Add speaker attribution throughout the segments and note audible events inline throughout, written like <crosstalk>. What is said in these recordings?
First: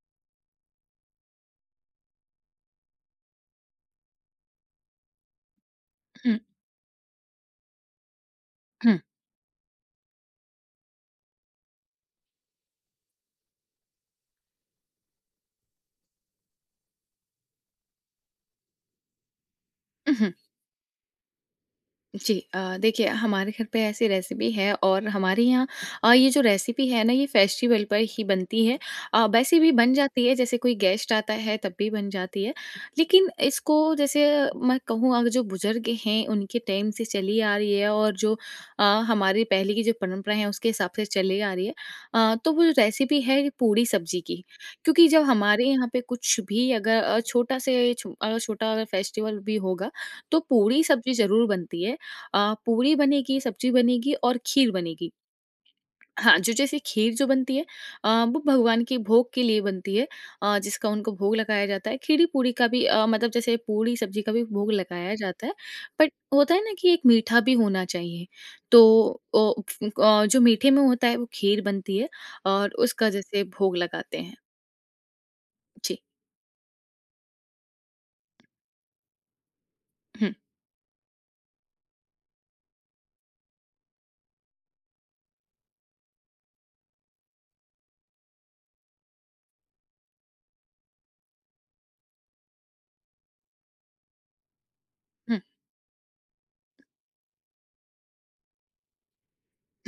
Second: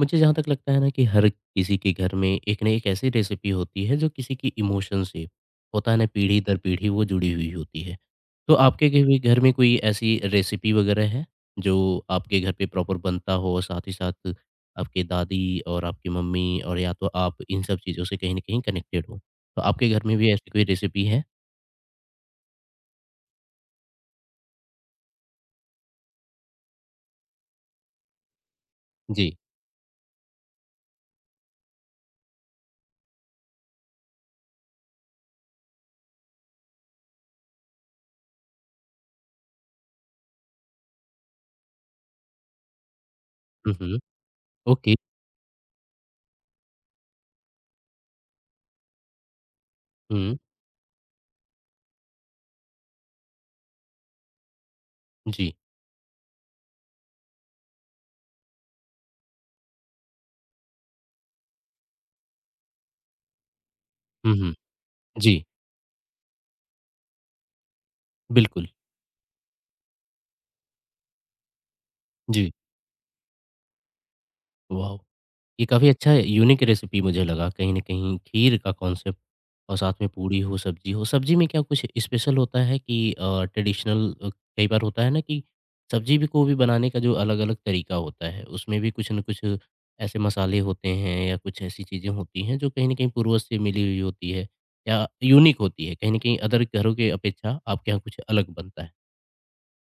Speaker 1: मुझे जहाँ तक लगता है ना कि हर किसी के घर में एक ना एक ऐसी रेसिपी होती है जो किसी की इमोशन से होता है ना पीढ़ी
Speaker 2: 嗯
Speaker 1: दर पीढ़ी वो जुड़ी हुई होती है। तो आपके
Speaker 2: 哼，
Speaker 1: घर भी घर में कोई ऐसी रेसिपी वगैरह है जो आपके घर पे प्रॉपर बनता हो और साथ ही साथ आपके दादी और आपकी मम्मी और या तो आप इन सब चीज़ों से कहीं ना कहीं कनेक्टेड हो? तो आपके घर
Speaker 2: 嗯
Speaker 1: में भी
Speaker 2: 哼。
Speaker 1: ऐसी कोई रेसिपी है?
Speaker 2: जी देखिए हमारे घर पे ऐसी रेसिपी है और हमारे यहाँ ये जो रेसिपी है ना ये फेस्टिवल पर ही बनती है।
Speaker 1: जी।
Speaker 2: वैसे भी बन जाती है, जैसे कोई गेस्ट आता है तब भी बन जाती है। लेकिन इसको जैसे मैं कहूँ, अगर जो बुजुर्ग हैं उनके टाइम से चली आ रही है, और जो हमारी पहले की जो परंपरा है उसके हिसाब से चली आ रही है। तो वो रेसिपी है पूड़ी
Speaker 1: हम्म।
Speaker 2: सब्जी की।
Speaker 1: ओके।
Speaker 2: क्योंकि जब हमारे यहाँ पे कुछ भी अगर छोटा से छो- अ, छोटा अगर फेस्टिवल भी होगा,
Speaker 1: हम्म।
Speaker 2: तो पूड़ी सब्जी जरूर बनती है। अ, पूरी बनेगी, सब्जी बनेगी और खीर बनेगी।
Speaker 1: जी।
Speaker 2: हाँ, जो जैसे खीर जो बनती है वो भगवान के भोग के लिए बनती है। जिसका उनको भोग लगाया जाता है। खीरी-पूरी का भी मतलब जैसे पूरी सब्जी का भी
Speaker 1: हम्म।
Speaker 2: भोग लगाया
Speaker 1: जी।
Speaker 2: जाता है, बट होता है ना कि एक मीठा भी होना चाहिए।
Speaker 1: बिल्कुल।
Speaker 2: तो जो मीठे में होता है वो खीर बनती है
Speaker 1: जी।
Speaker 2: और उसका जैसे भोग लगाते हैं।
Speaker 1: वाह। ये काफ़ी
Speaker 2: जी।
Speaker 1: अच्छा यूनिक रेसिपी मुझे लगा कहीं न कहीं खीर का कॉन्सेप्ट और साथ में
Speaker 2: हुँ,
Speaker 1: पूड़ी हो। सब्जी में क्या कुछ स्पेशल होता है कि ट्रेडिशनल कई बार होता है ना कि सब्जी भी को भी बनाने का जो अलग-अलग तरीका होता है, उसमें भी कुछ न कुछ ऐसे मसाले होते हैं या कुछ ऐसी चीज़ें होती हैं जो कहीं न कहीं पूर्वज से मिली हुई होती है या
Speaker 2: हुँ।
Speaker 1: यूनिक होती है। कहीं न कहीं अदर घरों के अपेक्षा आपके यहाँ कुछ अलग बनता है।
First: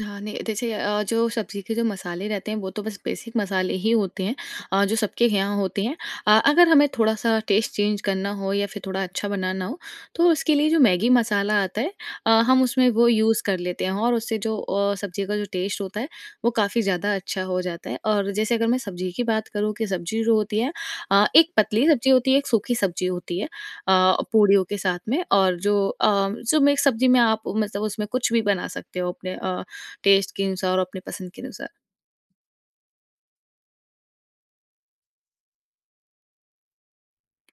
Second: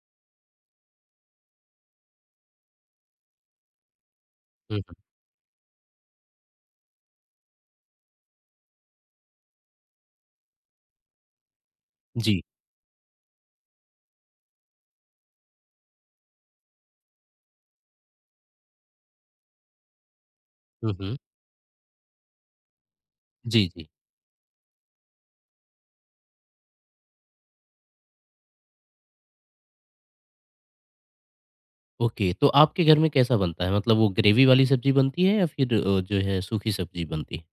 Speaker 2: हाँ, नहीं, जैसे जो सब्ज़ी के जो मसाले रहते हैं वो तो बस बेसिक मसाले ही होते हैं,
Speaker 1: हुँ, हुँ।
Speaker 2: जो सबके यहाँ होते हैं। अगर हमें थोड़ा-सा टेस्ट चेंज करना हो या फिर थोड़ा अच्छा बनाना हो, तो उसके लिए जो मैगी मसाला आता है,
Speaker 1: जी।
Speaker 2: हम उसमें वो यूज़ कर लेते हैं और उससे जो सब्ज़ी का जो टेस्ट होता है वो काफ़ी ज़्यादा अच्छा हो जाता है। और जैसे अगर मैं सब्ज़ी की बात करूँ कि सब्ज़ी जो होती है,
Speaker 1: हुँ, हुँ।
Speaker 2: एक पतली सब्ज़ी होती है, एक सूखी सब्ज़ी होती है
Speaker 1: जी, जी।
Speaker 2: पूड़ियों के साथ में। और जो जो मिक्स सब्ज़ी में आप मतलब उसमें कुछ भी बना सकते हो अपने टेस्ट के अनुसार और अपने पसंद के अनुसार।
Speaker 1: ओके, तो आपके घर में कैसा बनता है? मतलब वो ग्रेवी वाली सब्ज़ी बनती है या फिर जो है सूखी सब्ज़ी बनती है?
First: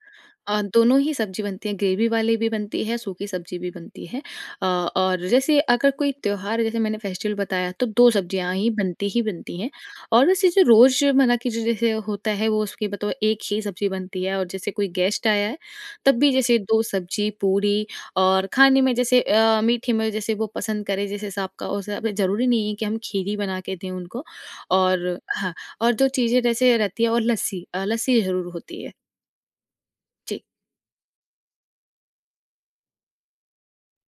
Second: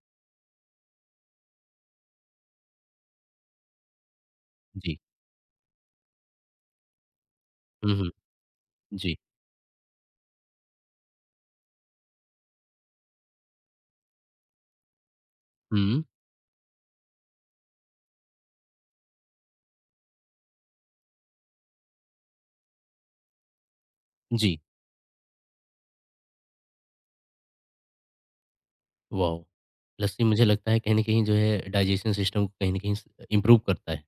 Speaker 2: दोनों ही सब्ज़ी बनती है, ग्रेवी वाली भी बनती है, सूखी सब्ज़ी भी बनती है।
Speaker 1: जी।
Speaker 2: और जैसे अगर कोई त्योहार जैसे मैंने फेस्टिवल बताया तो
Speaker 1: हुँ, हुँ।
Speaker 2: 2 सब्ज़ियाँ
Speaker 1: जी।
Speaker 2: ही बनती हैं। और वैसे जो रोज़मर्रा की जो जैसे होता है वो उसकी बताओ एक ही सब्ज़ी बनती है, और जैसे कोई गेस्ट आया है
Speaker 1: हुँ,
Speaker 2: तब भी जैसे 2 सब्ज़ी, पूरी और खाने में, जैसे मीठे में जैसे वो पसंद करे, जैसे सबका वैसा ज़रूरी नहीं है कि हम खीर बना के दें उनको।
Speaker 1: जी।
Speaker 2: और हाँ, और जो चीज़ें जैसे रहती है, और लस्सी, लस्सी ज़रूर होती है।
Speaker 1: वॉव! लस्सी
Speaker 2: जी।
Speaker 1: मुझे लगता है कहीं न कहीं जो है डाइजेशन सिस्टम को कहीं न कहीं स इम्प्रूव करता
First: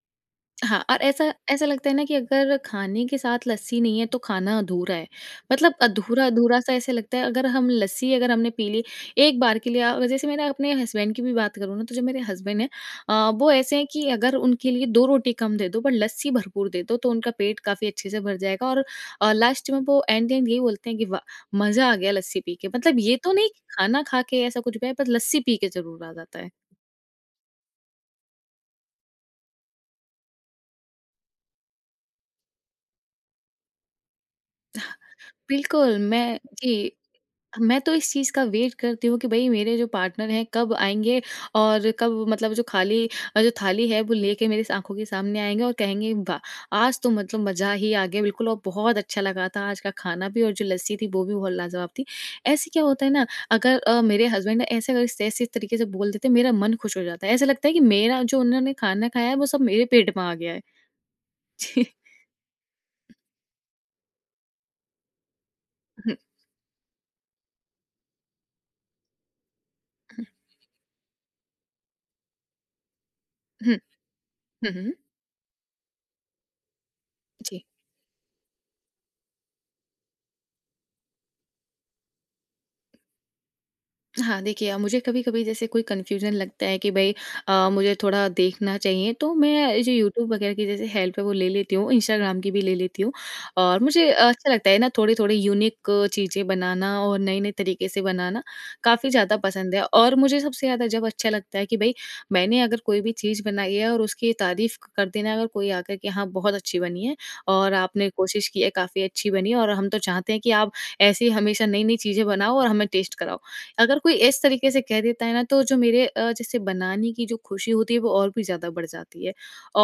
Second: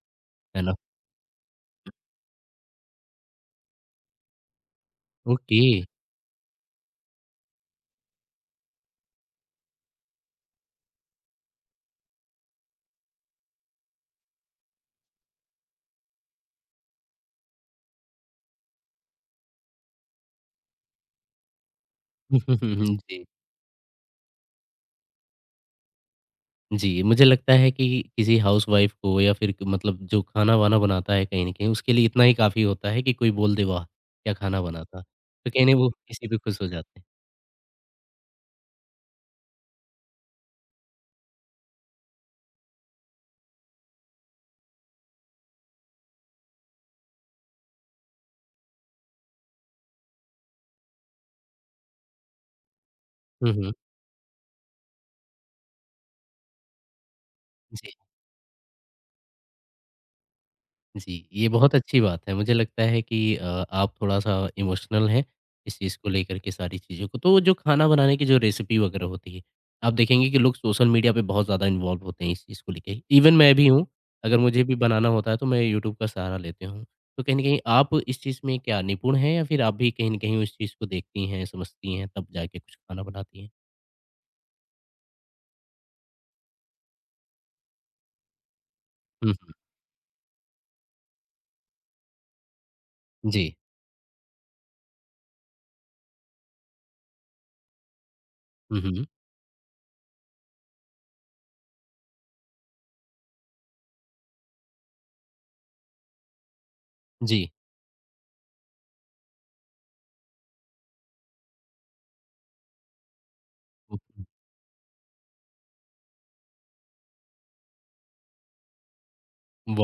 Speaker 1: है ना?
Speaker 2: हाँ, और ऐसा ऐसा लगता है ना कि अगर खाने के साथ लस्सी नहीं है तो खाना अधूरा है।
Speaker 1: ओके।
Speaker 2: मतलब अधूरा-अधूरा सा ऐसे लगता है। अगर हम लस्सी अगर हमने पी ली एक बार के लिए, जैसे मेरा अपने हस्बैंड की भी बात करूँ ना तो जो मेरे हस्बैंड हैं, वो ऐसे हैं कि अगर उनके लिए 2 रोटी कम दे दो पर लस्सी भरपूर दे दो, तो उनका पेट काफ़ी अच्छे से भर जाएगा। और लास्ट में वो एंड एंड यही बोलते हैं कि वाह! मज़ा आ गया लस्सी पी के। मतलब
Speaker 1: <laughs>
Speaker 2: ये
Speaker 1: जी,
Speaker 2: तो नहीं कि खाना खा के ऐसा कुछ भी आया, पर लस्सी पी के ज़रूर आ जाता है।
Speaker 1: जी। मुझे लगता है कि किसी हाउसवाइफ़ को या फिर मतलब जो खाना-वाना बनाता है कहीं न कहीं उसके लिए इतना ही काफ़ी होता है कि कोई बोल दे वाह! क्या खाना बना था। तो कहीं न वो
Speaker 2: बिल्कुल।
Speaker 1: इसी पे
Speaker 2: मैं,
Speaker 1: खुश हो
Speaker 2: जी,
Speaker 1: जाते हैं।
Speaker 2: मैं तो इस चीज़ का वेट करती हूँ कि भई मेरे जो पार्टनर हैं कब आएँगे और कब मतलब जो खाली जो थाली है वो लेके मेरी आँखों के सामने आएँगे और कहेंगे वाह! आज तो मतलब मज़ा ही आ गया बिल्कुल, और बहुत अच्छा लगा था आज का खाना भी, और जो लस्सी थी वो भी बहुत लाजवाब थी। ऐसे क्या होता है ना,
Speaker 1: हुँ, हुँ।
Speaker 2: अगर मेरे हस्बैंड ऐसे अगर इस ऐसे तरीके से बोल देते हैं मेरा मन खुश हो जाता है। ऐसा लगता है कि
Speaker 1: जी।
Speaker 2: मेरा जो उन्होंने खाना खाया है वो सब मेरे पेट में आ गया है।
Speaker 1: जी, ये
Speaker 2: <laughs>
Speaker 1: बहुत
Speaker 2: जी।
Speaker 1: अच्छी बात है। मुझे लगता है कि आप थोड़ा-सा इमोशनल हैं, इस चीज़ को
Speaker 2: हुँ,
Speaker 1: लेकर के सारी चीज़ों को। तो जो खाना बनाने की जो रेसिपी वगैरह होती है, आप देखेंगे कि लोग सोशल मीडिया पे बहुत ज़्यादा इन्वॉल्व होते हैं इस चीज़ को लेके। इवन मैं भी
Speaker 2: हुँ,
Speaker 1: हूँ, अगर मुझे
Speaker 2: हुँ,
Speaker 1: भी
Speaker 2: हुँ, हुँ।
Speaker 1: बनाना होता है तो मैं यूट्यूब का सहारा लेती हूँ। तो कहीं न कहीं
Speaker 2: जी।
Speaker 1: आप इस चीज़ में क्या निपुण हैं या फिर आप भी कहीं न कहीं उस चीज़ को देखती हैं, समझती हैं, तब जाके कुछ खाना बनाती हैं?
Speaker 2: हाँ, देखिए, मुझे कभी-कभी जैसे कोई कन्फ्यूज़न लगता है कि भई मुझे थोड़ा देखना चाहिए,
Speaker 1: हुँ,
Speaker 2: तो
Speaker 1: हुँ।
Speaker 2: मैं जो यूट्यूब वगैरह की जैसे हेल्प है वो ले लेती हूँ, इंस्टाग्राम की भी ले लेती हूँ।
Speaker 1: जी।
Speaker 2: और मुझे अच्छा लगता है ना थोड़ी-थोड़ी यूनिक चीज़ें बनाना, और नए-नए तरीके से बनाना
Speaker 1: हुँ, हुँ।
Speaker 2: काफ़ी ज़्यादा पसंद है। और मुझे सबसे ज़्यादा जब अच्छा लगता है कि भई मैंने अगर कोई भी चीज़ बनाई है और उसकी तारीफ़ कर देना, अगर कोई आकर के हाँ, बहुत अच्छी बनी है,
Speaker 1: जी।
Speaker 2: और आपने कोशिश की है, काफ़ी अच्छी बनी है, और हम तो चाहते हैं कि आप ऐसी हमेशा नई-नई चीज़ें बनाओ और हमें टेस्ट कराओ। अगर कोई इस तरीके से कह देता है ना तो जो मेरे जैसे बनाने की जो खुशी होती है वो और भी ज़्यादा बढ़ जाती है।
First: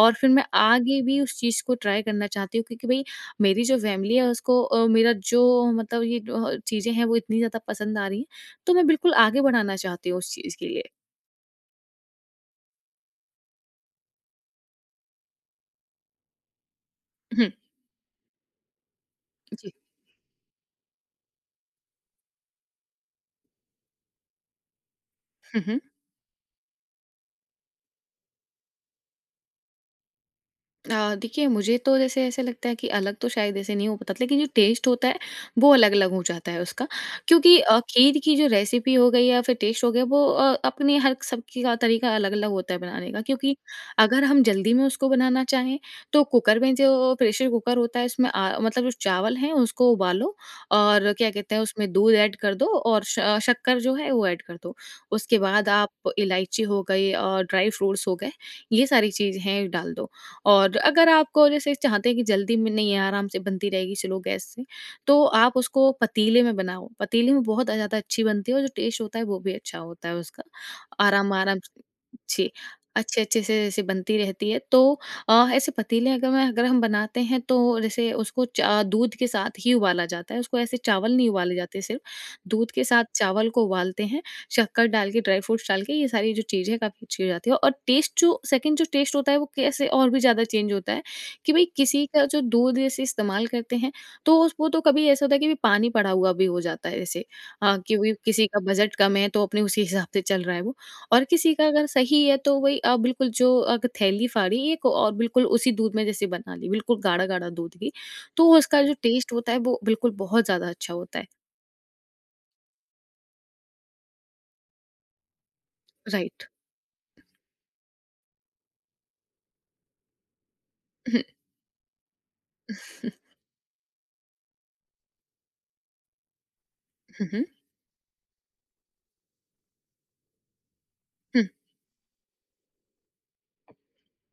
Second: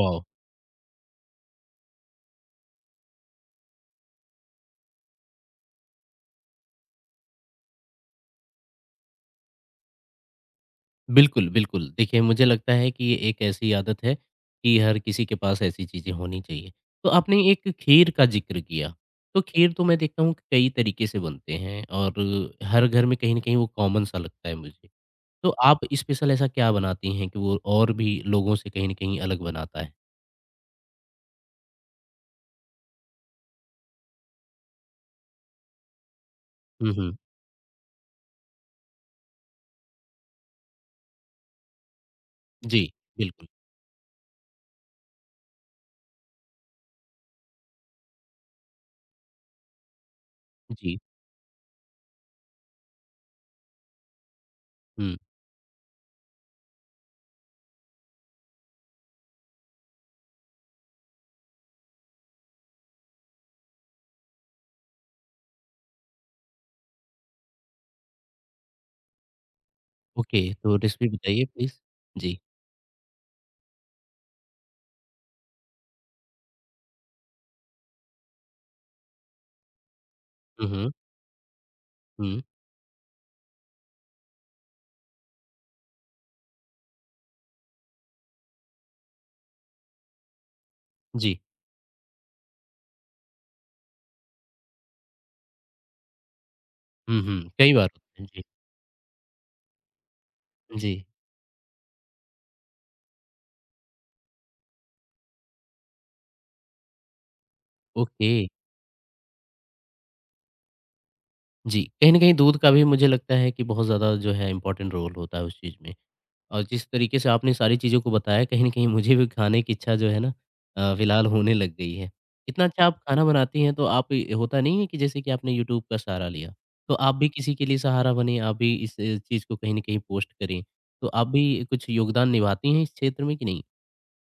Speaker 2: और फिर मैं आगे भी उस चीज़ को ट्राई करना चाहती हूँ, क्योंकि भई मेरी जो फ़ैमिली है उसको, मेरा जो मतलब ये चीज़ें हैं वो इतनी ज़्यादा पसंद आ रही हैं, तो मैं बिल्कुल आगे बढ़ाना चाहती हूँ उस चीज़ के लिए।
Speaker 1: बिल्कुल, बिल्कुल। देखिए, मुझे लगता है कि ये एक ऐसी आदत है कि हर किसी के पास ऐसी चीज़ें होनी चाहिए। तो आपने
Speaker 2: हुँ,
Speaker 1: एक खीर का ज़िक्र किया, तो खीर
Speaker 2: जी।
Speaker 1: तो मैं देखता हूँ कि कई तरीके से बनते हैं और हर घर में कहीं न कहीं वो कॉमन सा लगता है मुझे। तो
Speaker 2: हुँ, हुँ।
Speaker 1: आप स्पेशल ऐसा क्या बनाती हैं कि वो और भी लोगों से कहीं न कहीं अलग बनाता है?
Speaker 2: देखिए मुझे तो जैसे ऐसे लगता है कि अलग तो शायद ऐसे नहीं हो पाता, लेकिन जो टेस्ट होता है वो अलग-अलग हो जाता है उसका।
Speaker 1: हुँ, हुँ।
Speaker 2: क्योंकि खीर की जो रेसिपी हो गई या फिर टेस्ट हो गया, वो अपने हर सबकी का तरीका अलग-अलग होता है
Speaker 1: जी,
Speaker 2: बनाने का।
Speaker 1: बिल्कुल।
Speaker 2: क्योंकि अगर हम जल्दी में उसको बनाना चाहें तो कुकर में, जो प्रेशर कुकर होता है उसमें, मतलब जो चावल हैं उसको उबालो
Speaker 1: जी।
Speaker 2: और क्या कहते हैं उसमें दूध ऐड कर दो और शक्कर जो है वो ऐड कर दो।
Speaker 1: हुँ,
Speaker 2: उसके बाद आप इलायची हो गई और ड्राई फ्रूट्स हो गए, ये सारी चीज़ें डाल दो। और अगर आपको जैसे चाहते हैं कि जल्दी में नहीं है, आराम से बनती रहेगी स्लो गैस से, तो आप उसको पतीले में बनाओ। पतीले में बहुत ज़्यादा अच्छी बनती है और जो टेस्ट होता है वो भी अच्छा होता है
Speaker 1: ओके,
Speaker 2: उसका।
Speaker 1: तो रेसिपी बताइए
Speaker 2: आराम-आराम
Speaker 1: प्लीज़?
Speaker 2: से,
Speaker 1: जी।
Speaker 2: जी, अच्छे-अच्छे से जैसे बनती रहती है। तो ऐसे पतीले अगर हम बनाते हैं तो जैसे उसको चा दूध के साथ ही उबाला जाता है, उसको
Speaker 1: हुँ,
Speaker 2: ऐसे
Speaker 1: हुँ।
Speaker 2: चावल नहीं उबाले जाते सिर्फ़,
Speaker 1: हुँ,
Speaker 2: दूध के साथ चावल को उबालते हैं। शक्कर डाल के, ड्राई फ्रूट्स डाल के, ये सारी जो चीज़ है काफ़ी अच्छी हो जाती है, और टेस्ट जो सेकंड जो टेस्ट होता है वो कैसे और भी ज़्यादा चेंज होता है
Speaker 1: जी।
Speaker 2: कि भई किसी का जो दूध जैसे इस्तेमाल करते हैं, तो उस वो तो कभी ऐसा होता है कि भी पानी पड़ा हुआ भी हो जाता है,
Speaker 1: हुँ,
Speaker 2: जैसे
Speaker 1: हुँ। कई बार
Speaker 2: कि वही
Speaker 1: होता है। जी,
Speaker 2: किसी का बजट कम है तो अपने उसी हिसाब से चल रहा है वो,
Speaker 1: जी।
Speaker 2: और किसी का अगर सही है तो वही, बिल्कुल जो अग थैली फाड़ी एक और बिल्कुल उसी दूध में जैसे बना ली, बिल्कुल गाढ़ा-गाढ़ा दूध की,
Speaker 1: ओके।
Speaker 2: तो उसका जो टेस्ट होता है वो बिल्कुल बहुत ज़्यादा अच्छा होता है।
Speaker 1: जी, कहीं न कहीं दूध का भी मुझे लगता है कि बहुत ज़्यादा जो है इम्पोर्टेंट रोल होता है उस चीज़ में।
Speaker 2: राइट।
Speaker 1: और जिस तरीके से आपने सारी चीज़ों को बताया कहीं न कहीं मुझे भी खाने की इच्छा जो है ना फ़िलहाल होने लग गई है। इतना अच्छा आप खाना बनाती हैं तो आप ये होता नहीं है कि जैसे कि आपने यूट्यूब का सहारा लिया, तो आप
Speaker 2: हुँ,
Speaker 1: भी
Speaker 2: हुँ, हुँ।
Speaker 1: किसी के लिए सहारा बने, आप भी इस चीज़ को कहीं न कहीं पोस्ट करें। तो आप भी
Speaker 2: <laughs>
Speaker 1: कुछ योगदान निभाती हैं इस क्षेत्र में कि नहीं?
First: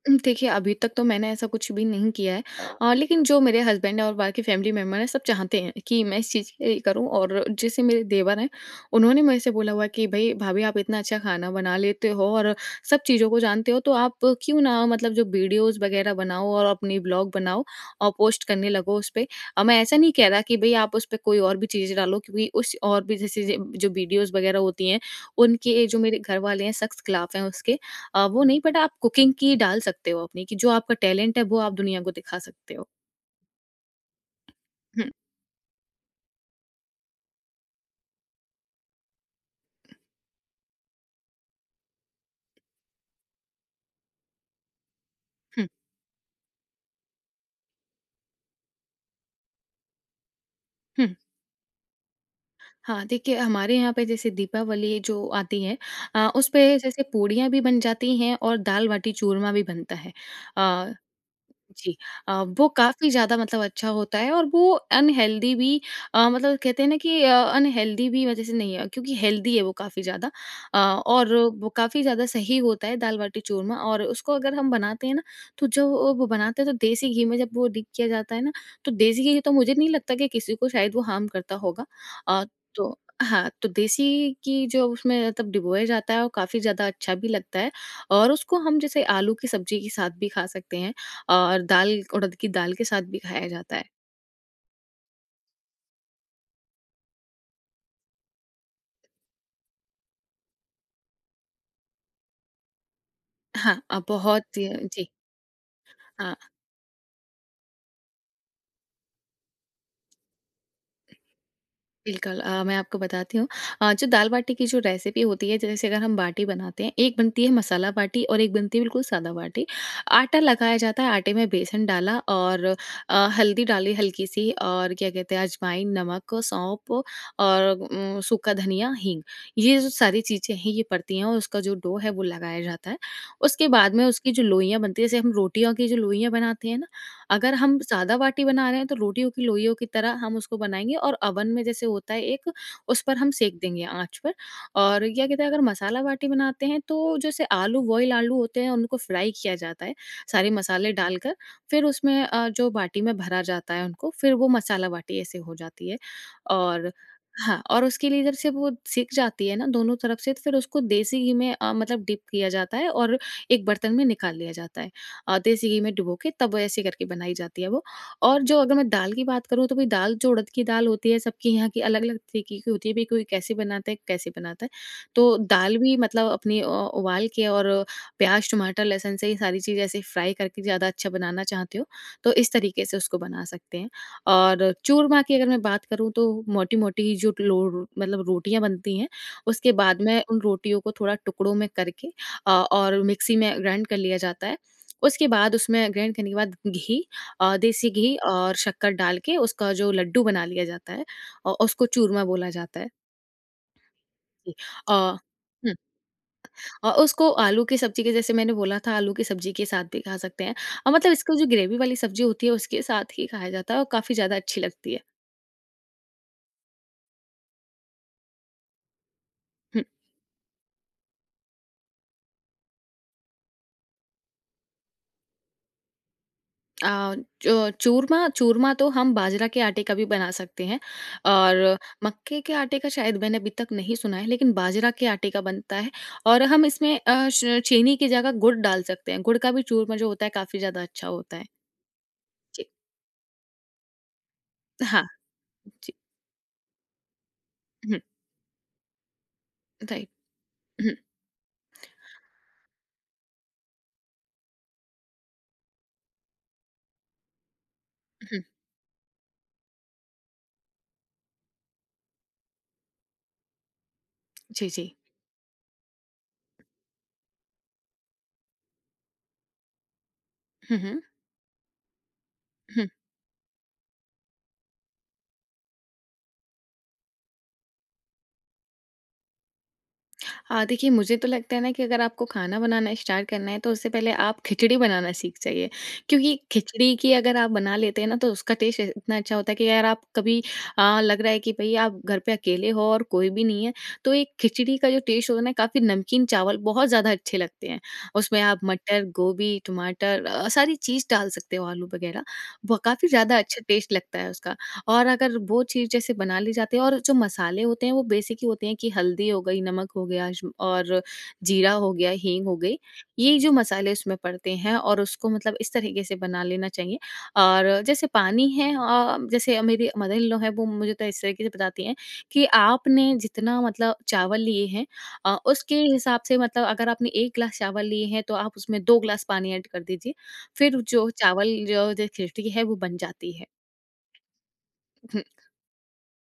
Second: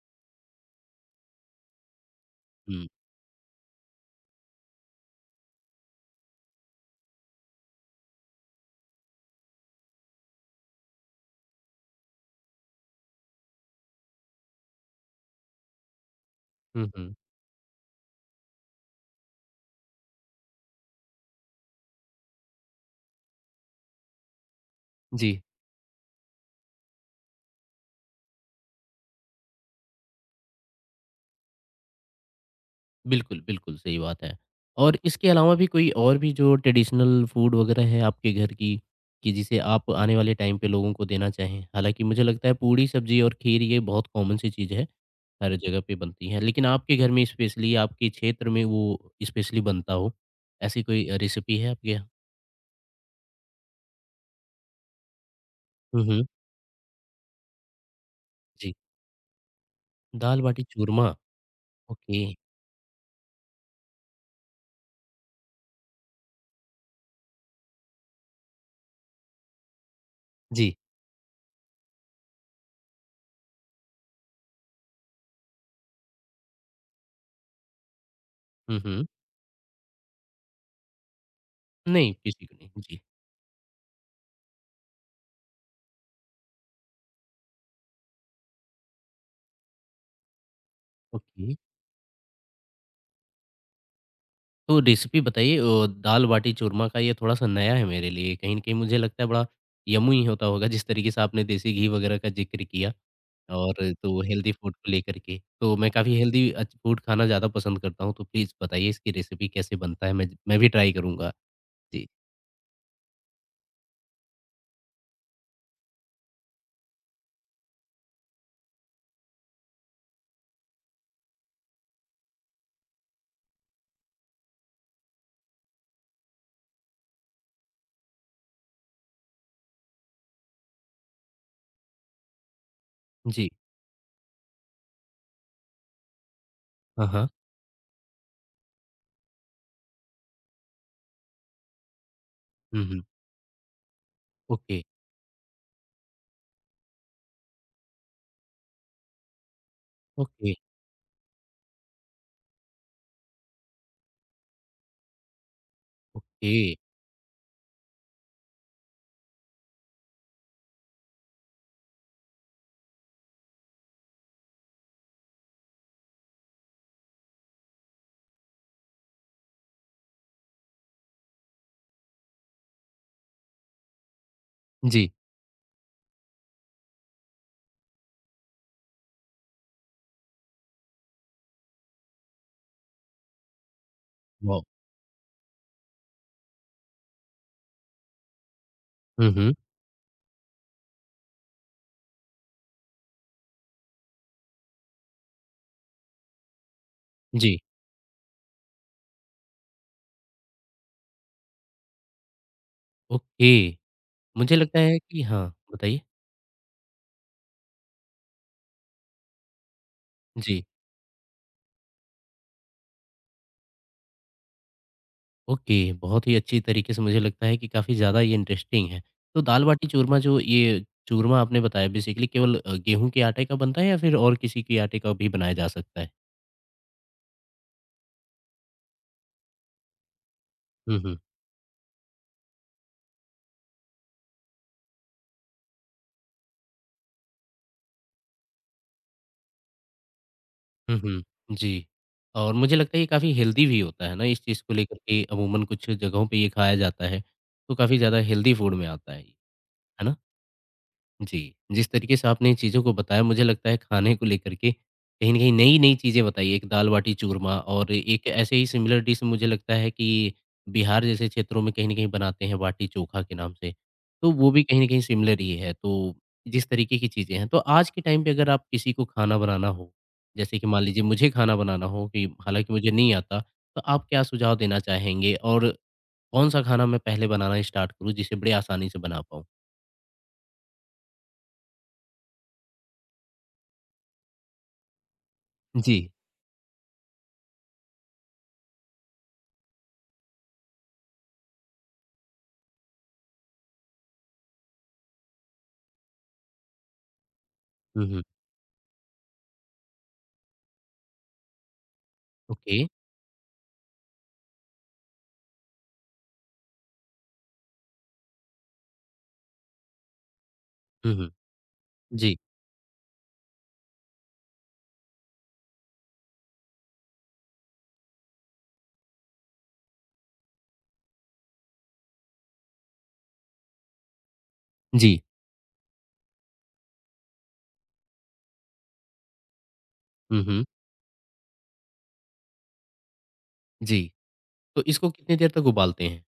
Speaker 2: देखिए, अभी तक तो मैंने ऐसा कुछ भी नहीं किया है।
Speaker 1: हुँ।
Speaker 2: लेकिन जो मेरे हस्बैंड हैं और बाकी फैमिली मेंबर हैं, सब चाहते हैं कि मैं इस करूँ, और जैसे मेरे देवर हैं, उन्होंने मेरे से बोला हुआ है कि, "भई, भाभी आप इतना अच्छा खाना बना लेते हो और सब चीज़ों को जानते हो, तो आप क्यों ना मतलब जो वीडियोज़ वगैरह बनाओ और
Speaker 1: हुँ,
Speaker 2: अपनी
Speaker 1: हुँ।
Speaker 2: ब्लॉग बनाओ और पोस्ट करने लगो उस पे।" मैं ऐसा नहीं कह रहा कि भई आप उस पे कोई और भी चीज़ें डालो, क्योंकि उस और भी जैसे जे जो वीडियोज़ वगैरह होती हैं,
Speaker 1: जी।
Speaker 2: उनके जो मेरे घरवाले हैं, सख्त खिलाफ हैं उसके। वो नहीं, बट आप कुकिंग की डाल सकते हो अपनी, कि जो आपका टैलेंट है वो आप दुनिया को दिखा सकते हो।
Speaker 1: बिल्कुल, बिल्कुल, सही बात है। और
Speaker 2: हुँ,
Speaker 1: इसके अलावा भी कोई और भी जो ट्रेडिशनल फूड वगैरह है आपके घर की, कि जिसे आप आने वाले टाइम पे लोगों को देना चाहें? हालाँकि मुझे लगता है पूड़ी, सब्ज़ी और खीर ये बहुत कॉमन सी चीज़ है, हर
Speaker 2: हुँ,
Speaker 1: जगह पे बनती है। लेकिन आपके घर में स्पेशली आपके क्षेत्र में वो स्पेशली बनता हो, ऐसी कोई
Speaker 2: हुँ।
Speaker 1: रेसिपी है आपके यहाँ?
Speaker 2: हाँ, देखिए हमारे यहाँ पे जैसे दीपावली जो आती है,
Speaker 1: हुँ, हुँ।
Speaker 2: उस पे जैसे पूड़ियाँ भी बन जाती हैं और
Speaker 1: जी,
Speaker 2: दाल-बाटी चूरमा भी बनता है।
Speaker 1: दाल बाटी
Speaker 2: अ
Speaker 1: चूरमा,
Speaker 2: जी।
Speaker 1: ओके।
Speaker 2: वो काफ़ी ज़्यादा मतलब अच्छा होता है, और वो अनहेल्दी भी, मतलब कहते हैं ना कि अनहेल्दी भी वजह से नहीं है, क्योंकि हेल्दी है वो काफ़ी ज़्यादा,
Speaker 1: जी।
Speaker 2: अ, और वो काफ़ी ज़्यादा सही होता है दाल बाटी चूरमा। और उसको अगर हम बनाते हैं ना, तो जो वो बनाते हैं तो देसी घी में जब वो डिप किया जाता है ना,
Speaker 1: हुँ,
Speaker 2: तो
Speaker 1: हुँ।
Speaker 2: देसी घी तो मुझे नहीं लगता कि किसी को शायद वो हार्म करता होगा।
Speaker 1: नहीं,
Speaker 2: अ,
Speaker 1: किसी को नहीं। जी,
Speaker 2: तो हाँ, तो देसी घी जो उसमें तब डिबोया जाता है और काफ़ी ज़्यादा अच्छा भी लगता है, और उसको हम जैसे आलू की सब्ज़ी के साथ भी खा सकते हैं।
Speaker 1: ओके।
Speaker 2: और दाल, उड़द की दाल के साथ भी खाया जाता है।
Speaker 1: तो रेसिपी बताइए दाल बाटी चूरमा का ये थोड़ा-सा नया है मेरे लिए। कहीं न कहीं मुझे लगता है बड़ा यम्मी होता होगा जिस तरीके से आपने देसी घी वगैरह का ज़िक्र किया और
Speaker 2: हाँ,
Speaker 1: तो हेल्दी फूड को
Speaker 2: जी,
Speaker 1: लेकर के। तो मैं काफ़ी
Speaker 2: हाँ,
Speaker 1: हेल्दी अच्छ फूड खाना ज़्यादा पसंद करता हूँ, तो प्लीज़ बताइए इसकी रेसिपी कैसे बनता है? मैं भी ट्राई करूँगा। जी,
Speaker 2: बिल्कुल, मैं आपको बताती हूँ। जो दाल बाटी की जो रेसिपी होती है, जैसे अगर हम बाटी बनाते हैं, एक बनती है मसाला बाटी और एक बनती है बिल्कुल सादा बाटी। आटा लगाया जाता है, आटे में बेसन डाला, और हल्दी डाली हल्की-सी, और क्या कहते हैं अजवाइन, नमक, सौंफ और सूखा धनिया, हींग। ये जो सारी चीज़ें हैं, ये पड़ती हैं और उसका जो डो है वो लगाया जाता है।
Speaker 1: जी।
Speaker 2: उसके बाद में उसकी जो लोइयाँ बनती हैं, जैसे हम रोटियों की जो लोइयाँ बनाते हैं ना।
Speaker 1: हाँ, हाँ।
Speaker 2: अगर हम सादा बाटी बना रहे हैं तो रोटियों की लोइयों की तरह हम उसको बनाएँगे और ओवन में जैसे होता है एक,
Speaker 1: हुँ,
Speaker 2: उस
Speaker 1: हुँ।
Speaker 2: पर हम सेंक देंगे आँच पर।
Speaker 1: ओके,
Speaker 2: और क्या कहते हैं अगर मसाला बाटी बनाते हैं तो जैसे आलू बॉयल आलू होते हैं उनको फ्राई किया जाता है, सारे
Speaker 1: ओके,
Speaker 2: मसाले डालकर फिर उसमें जो बाटी में भरा जाता है उनको फिर वो मसाला बाटी ऐसे हो जाती है।
Speaker 1: ओके।
Speaker 2: और हाँ, और उसके लिए इधर से वो सिक जाती है ना दोनों तरफ से, तो फिर उसको देसी घी में मतलब डिप किया जाता है और एक बर्तन में निकाल लिया जाता है। देसी घी में डुबो के तब ऐसे करके बनाई जाती है वो। और जो अगर मैं दाल की बात करूँ तो भई दाल जो उड़द की दाल होती है सबके यहाँ की अलग-अलग तरीके की होती है, भई कोई कैसे बनाता है, कैसे बनाता है।
Speaker 1: जी,
Speaker 2: तो दाल भी मतलब अपनी उबाल के और प्याज़, टमाटर, लहसुन से ये सारी चीज़ें ऐसे फ्राई करके ज़्यादा अच्छा बनाना चाहते हो, तो इस तरीके से उसको बना सकते हैं।
Speaker 1: वाव!
Speaker 2: और चूरमा की अगर मैं बात करूँ तो मोटी-मोटी जो लो मतलब रोटियाँ बनती हैं,
Speaker 1: हुँ, हुँ।
Speaker 2: उसके बाद में उन रोटियों को थोड़ा टुकड़ों में करके और मिक्सी में ग्राइंड कर लिया जाता है। उसके बाद उसमें ग्राइंड करने के बाद घी,
Speaker 1: जी,
Speaker 2: देसी घी और शक्कर डाल के उसका जो लड्डू बना लिया जाता है और उसको चूरमा बोला जाता है।
Speaker 1: ओके।
Speaker 2: जी।
Speaker 1: मुझे लगता
Speaker 2: अ,
Speaker 1: है कि हाँ,
Speaker 2: हुँ,
Speaker 1: बताइए?
Speaker 2: और उसको आलू की सब्ज़ी के, जैसे मैंने बोला था, आलू की सब्ज़ी के साथ भी खा सकते हैं।
Speaker 1: जी।
Speaker 2: मतलब इसका जो ग्रेवी वाली सब्ज़ी होती है उसके साथ ही खाया जाता है और काफ़ी ज़्यादा अच्छी लगती है।
Speaker 1: ओके, बहुत ही अच्छी तरीके से मुझे लगता है कि काफ़ी ज़्यादा ये इंटरेस्टिंग है। तो
Speaker 2: हुँ।
Speaker 1: दाल-बाटी चूरमा जो ये चूरमा आपने बताया बेसिकली केवल गेहूँ के आटे का बनता है या फिर और किसी के आटे का भी बनाया जा सकता है?
Speaker 2: अ, जो चूरमा चूरमा तो हम बाजरा के आटे का भी बना सकते हैं
Speaker 1: हुँ, हुँ।
Speaker 2: और मक्के के आटे का शायद मैंने अभी तक नहीं सुना है, लेकिन बाजरा के आटे का बनता है। और हम इसमें चीनी की जगह गुड़ डाल सकते हैं। गुड़ का भी चूरमा जो होता है काफ़ी ज़्यादा
Speaker 1: हुँ,
Speaker 2: अच्छा होता है।
Speaker 1: हुँ। जी। और
Speaker 2: जी।
Speaker 1: मुझे लगता है ये काफ़ी हेल्दी भी होता है ना इस चीज़ को लेकर
Speaker 2: हाँ।
Speaker 1: के अमूमन कुछ
Speaker 2: जी।
Speaker 1: जगहों पे ये खाया जाता है, तो काफ़ी
Speaker 2: हम्म,
Speaker 1: ज़्यादा हेल्दी फूड में आता है ये, है
Speaker 2: राइट।
Speaker 1: ना?
Speaker 2: हम्म।
Speaker 1: जी, जिस तरीके से आपने चीज़ों को बताया मुझे लगता है खाने को लेकर के कहीं न कहीं नई-नई चीज़ें बताई। एक दाल-बाटी चूरमा और एक
Speaker 2: हम्म।
Speaker 1: ऐसे ही सिमिलर डिश मुझे लगता है कि बिहार जैसे क्षेत्रों में कहीं न कहीं बनाते हैं बाटी-चोखा के नाम से। तो वो भी
Speaker 2: जी,
Speaker 1: कहीं
Speaker 2: जी।
Speaker 1: न कहीं सिमिलर ही है। तो जिस तरीके की चीज़ें हैं, तो आज के टाइम पे अगर आप किसी को खाना बनाना हो, जैसे कि
Speaker 2: हम्म।
Speaker 1: मान
Speaker 2: हम्म।
Speaker 1: लीजिए मुझे खाना बनाना हो कि हालाँकि
Speaker 2: हम्म।
Speaker 1: मुझे नहीं आता, तो आप क्या सुझाव देना चाहेंगे? और कौन-सा खाना मैं पहले बनाना स्टार्ट करूँ जिसे बड़ी आसानी से बना पाऊँ?
Speaker 2: हाँ, देखिए मुझे तो लगता है ना कि अगर आपको खाना बनाना स्टार्ट करना है तो उससे पहले आप खिचड़ी बनाना सीख जाइए।
Speaker 1: जी।
Speaker 2: क्योंकि खिचड़ी की अगर आप बना लेते हैं ना तो उसका टेस्ट इतना अच्छा होता है कि यार आप कभी लग रहा है कि भई आप घर पे अकेले हो और कोई भी नहीं है, तो एक खिचड़ी का जो टेस्ट होता है ना, काफ़ी नमकीन चावल बहुत ज़्यादा अच्छे लगते हैं।
Speaker 1: हुँ, हुँ।
Speaker 2: उसमें आप मटर, गोभी, टमाटर, सारी चीज़ डाल सकते हो, आलू वगैरह,
Speaker 1: ओके।
Speaker 2: वो काफ़ी ज़्यादा अच्छा टेस्ट लगता है उसका। और अगर वो चीज़ जैसे बना ली जाती है और जो मसाले होते हैं वो बेसिक ही होते हैं कि हल्दी हो गई, नमक हो गया ज और
Speaker 1: हुँ, हुँ।
Speaker 2: जीरा हो गया,
Speaker 1: जी,
Speaker 2: हींग हो गई। ये जो मसाले उसमें पड़ते हैं और उसको मतलब इस तरीके से बना लेना चाहिए। और जैसे पानी है, जैसे मेरी मदर इन लॉ है वो मुझे तो इस तरीके से बताती हैं कि आपने जितना मतलब चावल लिए हैं,
Speaker 1: जी।
Speaker 2: उसके हिसाब से मतलब अगर आपने 1 ग्लास चावल लिए हैं तो आप उसमें 2 ग्लास पानी ऐड कर दीजिए।
Speaker 1: हुँ, हुँ।
Speaker 2: फिर जो चावल जो जो खिचड़ी है वो बन जाती है।
Speaker 1: जी, तो इसको कितनी
Speaker 2: <laughs>
Speaker 1: देर तक उबालते हैं?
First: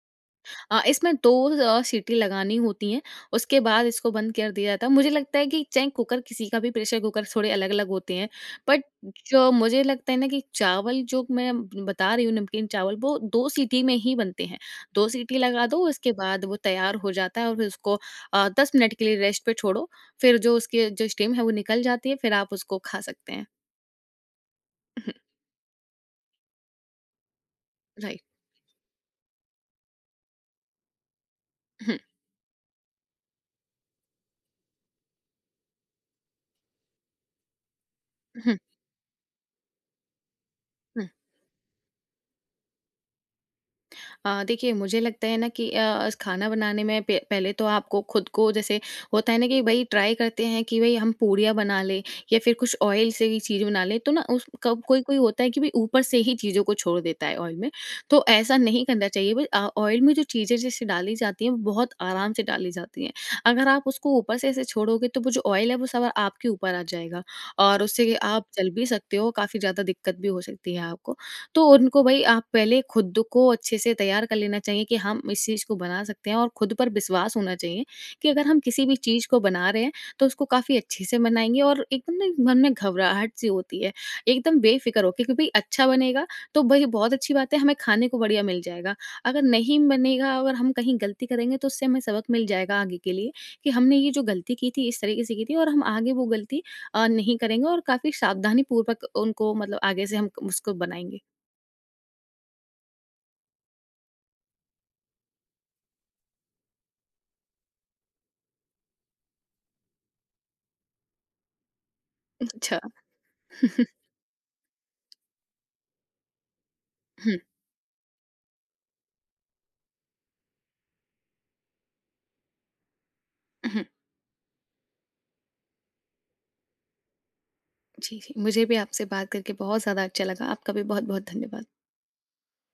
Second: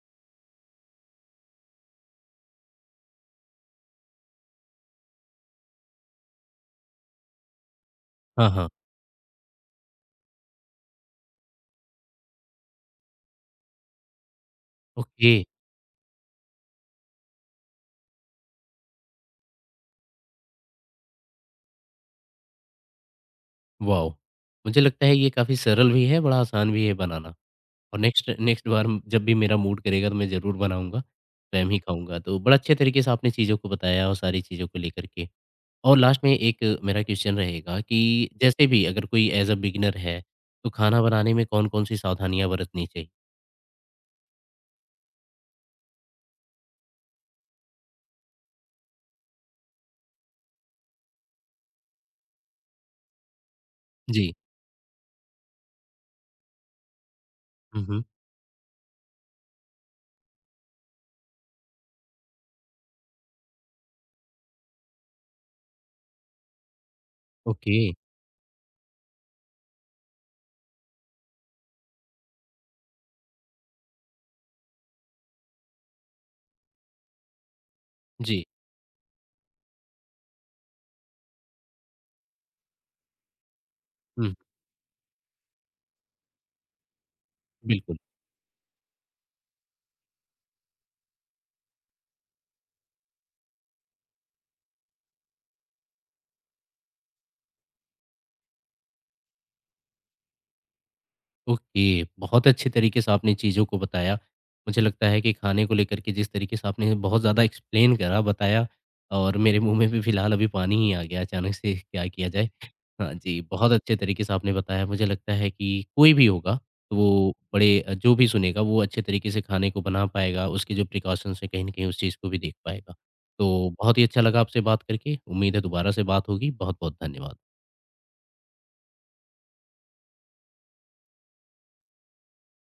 Speaker 2: इसमें 2 सीटी लगानी होती हैं, उसके बाद इसको बंद कर दिया जाता है। मुझे लगता है कि चाहे कुकर किसी का भी, प्रेशर कुकर थोड़े अलग-अलग होते हैं,
Speaker 1: हाँ, हाँ।
Speaker 2: बट जो मुझे लगता है ना कि चावल जो मैं बता रही हूँ, नमकीन चावल, वो 2 सीटी में ही बनते हैं। 2
Speaker 1: ओके,
Speaker 2: सीटी लगा दो, उसके बाद वो तैयार हो जाता है और फिर उसको 10 मिनट के लिए रेस्ट पे छोड़ो, फिर जो उसकी जो स्टीम है वो निकल जाती है, फिर आप उसको खा सकते हैं।
Speaker 1: वॉव! मुझे लगता है ये
Speaker 2: <laughs>
Speaker 1: काफ़ी सरल भी है, बड़ा आसान भी है बनाना और
Speaker 2: राइट।
Speaker 1: नेक्स्ट नेक्स्ट बार जब भी मेरा मूड करेगा तो मैं ज़रूर बनाऊँगा, स्वयं ही
Speaker 2: <laughs> हुँ,
Speaker 1: खाऊँगा। तो बड़ा अच्छे तरीके से आपने चीज़ों को बताया और सारी चीज़ों को लेकर के और लास्ट में एक मेरा क्वेश्चन रहेगा कि
Speaker 2: हुँ, हुँ।
Speaker 1: जैसे भी अगर कोई ऐज़ अ बिगिनर है, तो खाना बनाने में कौन-कौन सी सावधानियाँ बरतनी चाहिए?
Speaker 2: देखिए मुझे लगता है ना कि खाना बनाने में पे पहले तो आपको खुद को जैसे होता है ना कि भाई ट्राई करते हैं कि भाई हम पूरियाँ बना लें या फिर कुछ ऑयल से ही चीज़ बना लें, तो ना
Speaker 1: जी।
Speaker 2: उस कब कोई कोई होता है कि भाई ऊपर से ही चीज़ों को छोड़ देता है ऑयल में।
Speaker 1: हुँ, हुँ।
Speaker 2: तो ऐसा नहीं करना चाहिए भाई, ऑयल में जो चीज़ें जैसे डाली जाती हैं वो बहुत आराम से डाली जाती हैं। अगर आप उसको ऊपर से ऐसे छोड़ोगे तो वो जो ऑयल है वो सब आपके ऊपर आ जाएगा
Speaker 1: ओके।
Speaker 2: और उससे आप जल भी सकते हो, काफ़ी ज़्यादा दिक्कत भी हो सकती है आपको। तो उनको भाई, आप पहले खुद को अच्छे से तैयार कर लेना चाहिए कि हम इस चीज़ को बना सकते हैं और खुद पर विश्वास होना चाहिए कि
Speaker 1: जी।
Speaker 2: अगर हम किसी भी चीज़ को बना रहे हैं तो उसको काफ़ी अच्छे से बनाएंगे, और एकदम ना मन में घबराहट सी होती है,
Speaker 1: हुँ,
Speaker 2: एकदम बेफिक्र होके कि भाई अच्छा बनेगा तो भाई बहुत अच्छी बात है, हमें
Speaker 1: बिल्कुल।
Speaker 2: खाने को बढ़िया मिल जाएगा। अगर नहीं बनेगा, अगर हम कहीं गलती करेंगे तो उससे हमें सबक मिल जाएगा आगे के लिए, कि हमने ये जो गलती की थी इस तरीके से की थी, और हम आगे वो गलती नहीं करेंगे और काफ़ी सावधानी पूर्वक उनको, मतलब आगे से, हम उसको बनाएंगे।
Speaker 1: ओके, बहुत अच्छे तरीके से आपने चीज़ों को बताया। मुझे लगता है कि खाने को लेकर के जिस तरीके से आपने बहुत ज़्यादा एक्सप्लेन करा, बताया और मेरे मुँह में भी फ़िलहाल अभी पानी ही आ गया अचानक से <laughs> क्या किया जाए।
Speaker 2: अच्छा।
Speaker 1: हाँ जी, बहुत
Speaker 2: <laughs>
Speaker 1: अच्छे तरीके से आपने बताया। मुझे लगता है कि कोई भी होगा, तो वो
Speaker 2: हुँ,
Speaker 1: बड़े जो भी सुनेगा वो अच्छे तरीके से खाने को बना पाएगा, उसके जो प्रिकॉशंस हैं कहीं न कहीं उस चीज़ को भी देख पाएगा। तो
Speaker 2: हुँ,
Speaker 1: बहुत ही अच्छा लगा आपसे बात करके, उम्मीद है दोबारा से बात होगी। बहुत-बहुत धन्यवाद।
Speaker 2: जी, जी। मुझे भी आपसे बात करके बहुत ज़्यादा अच्छा लगा। आपका भी बहुत-बहुत धन्यवाद।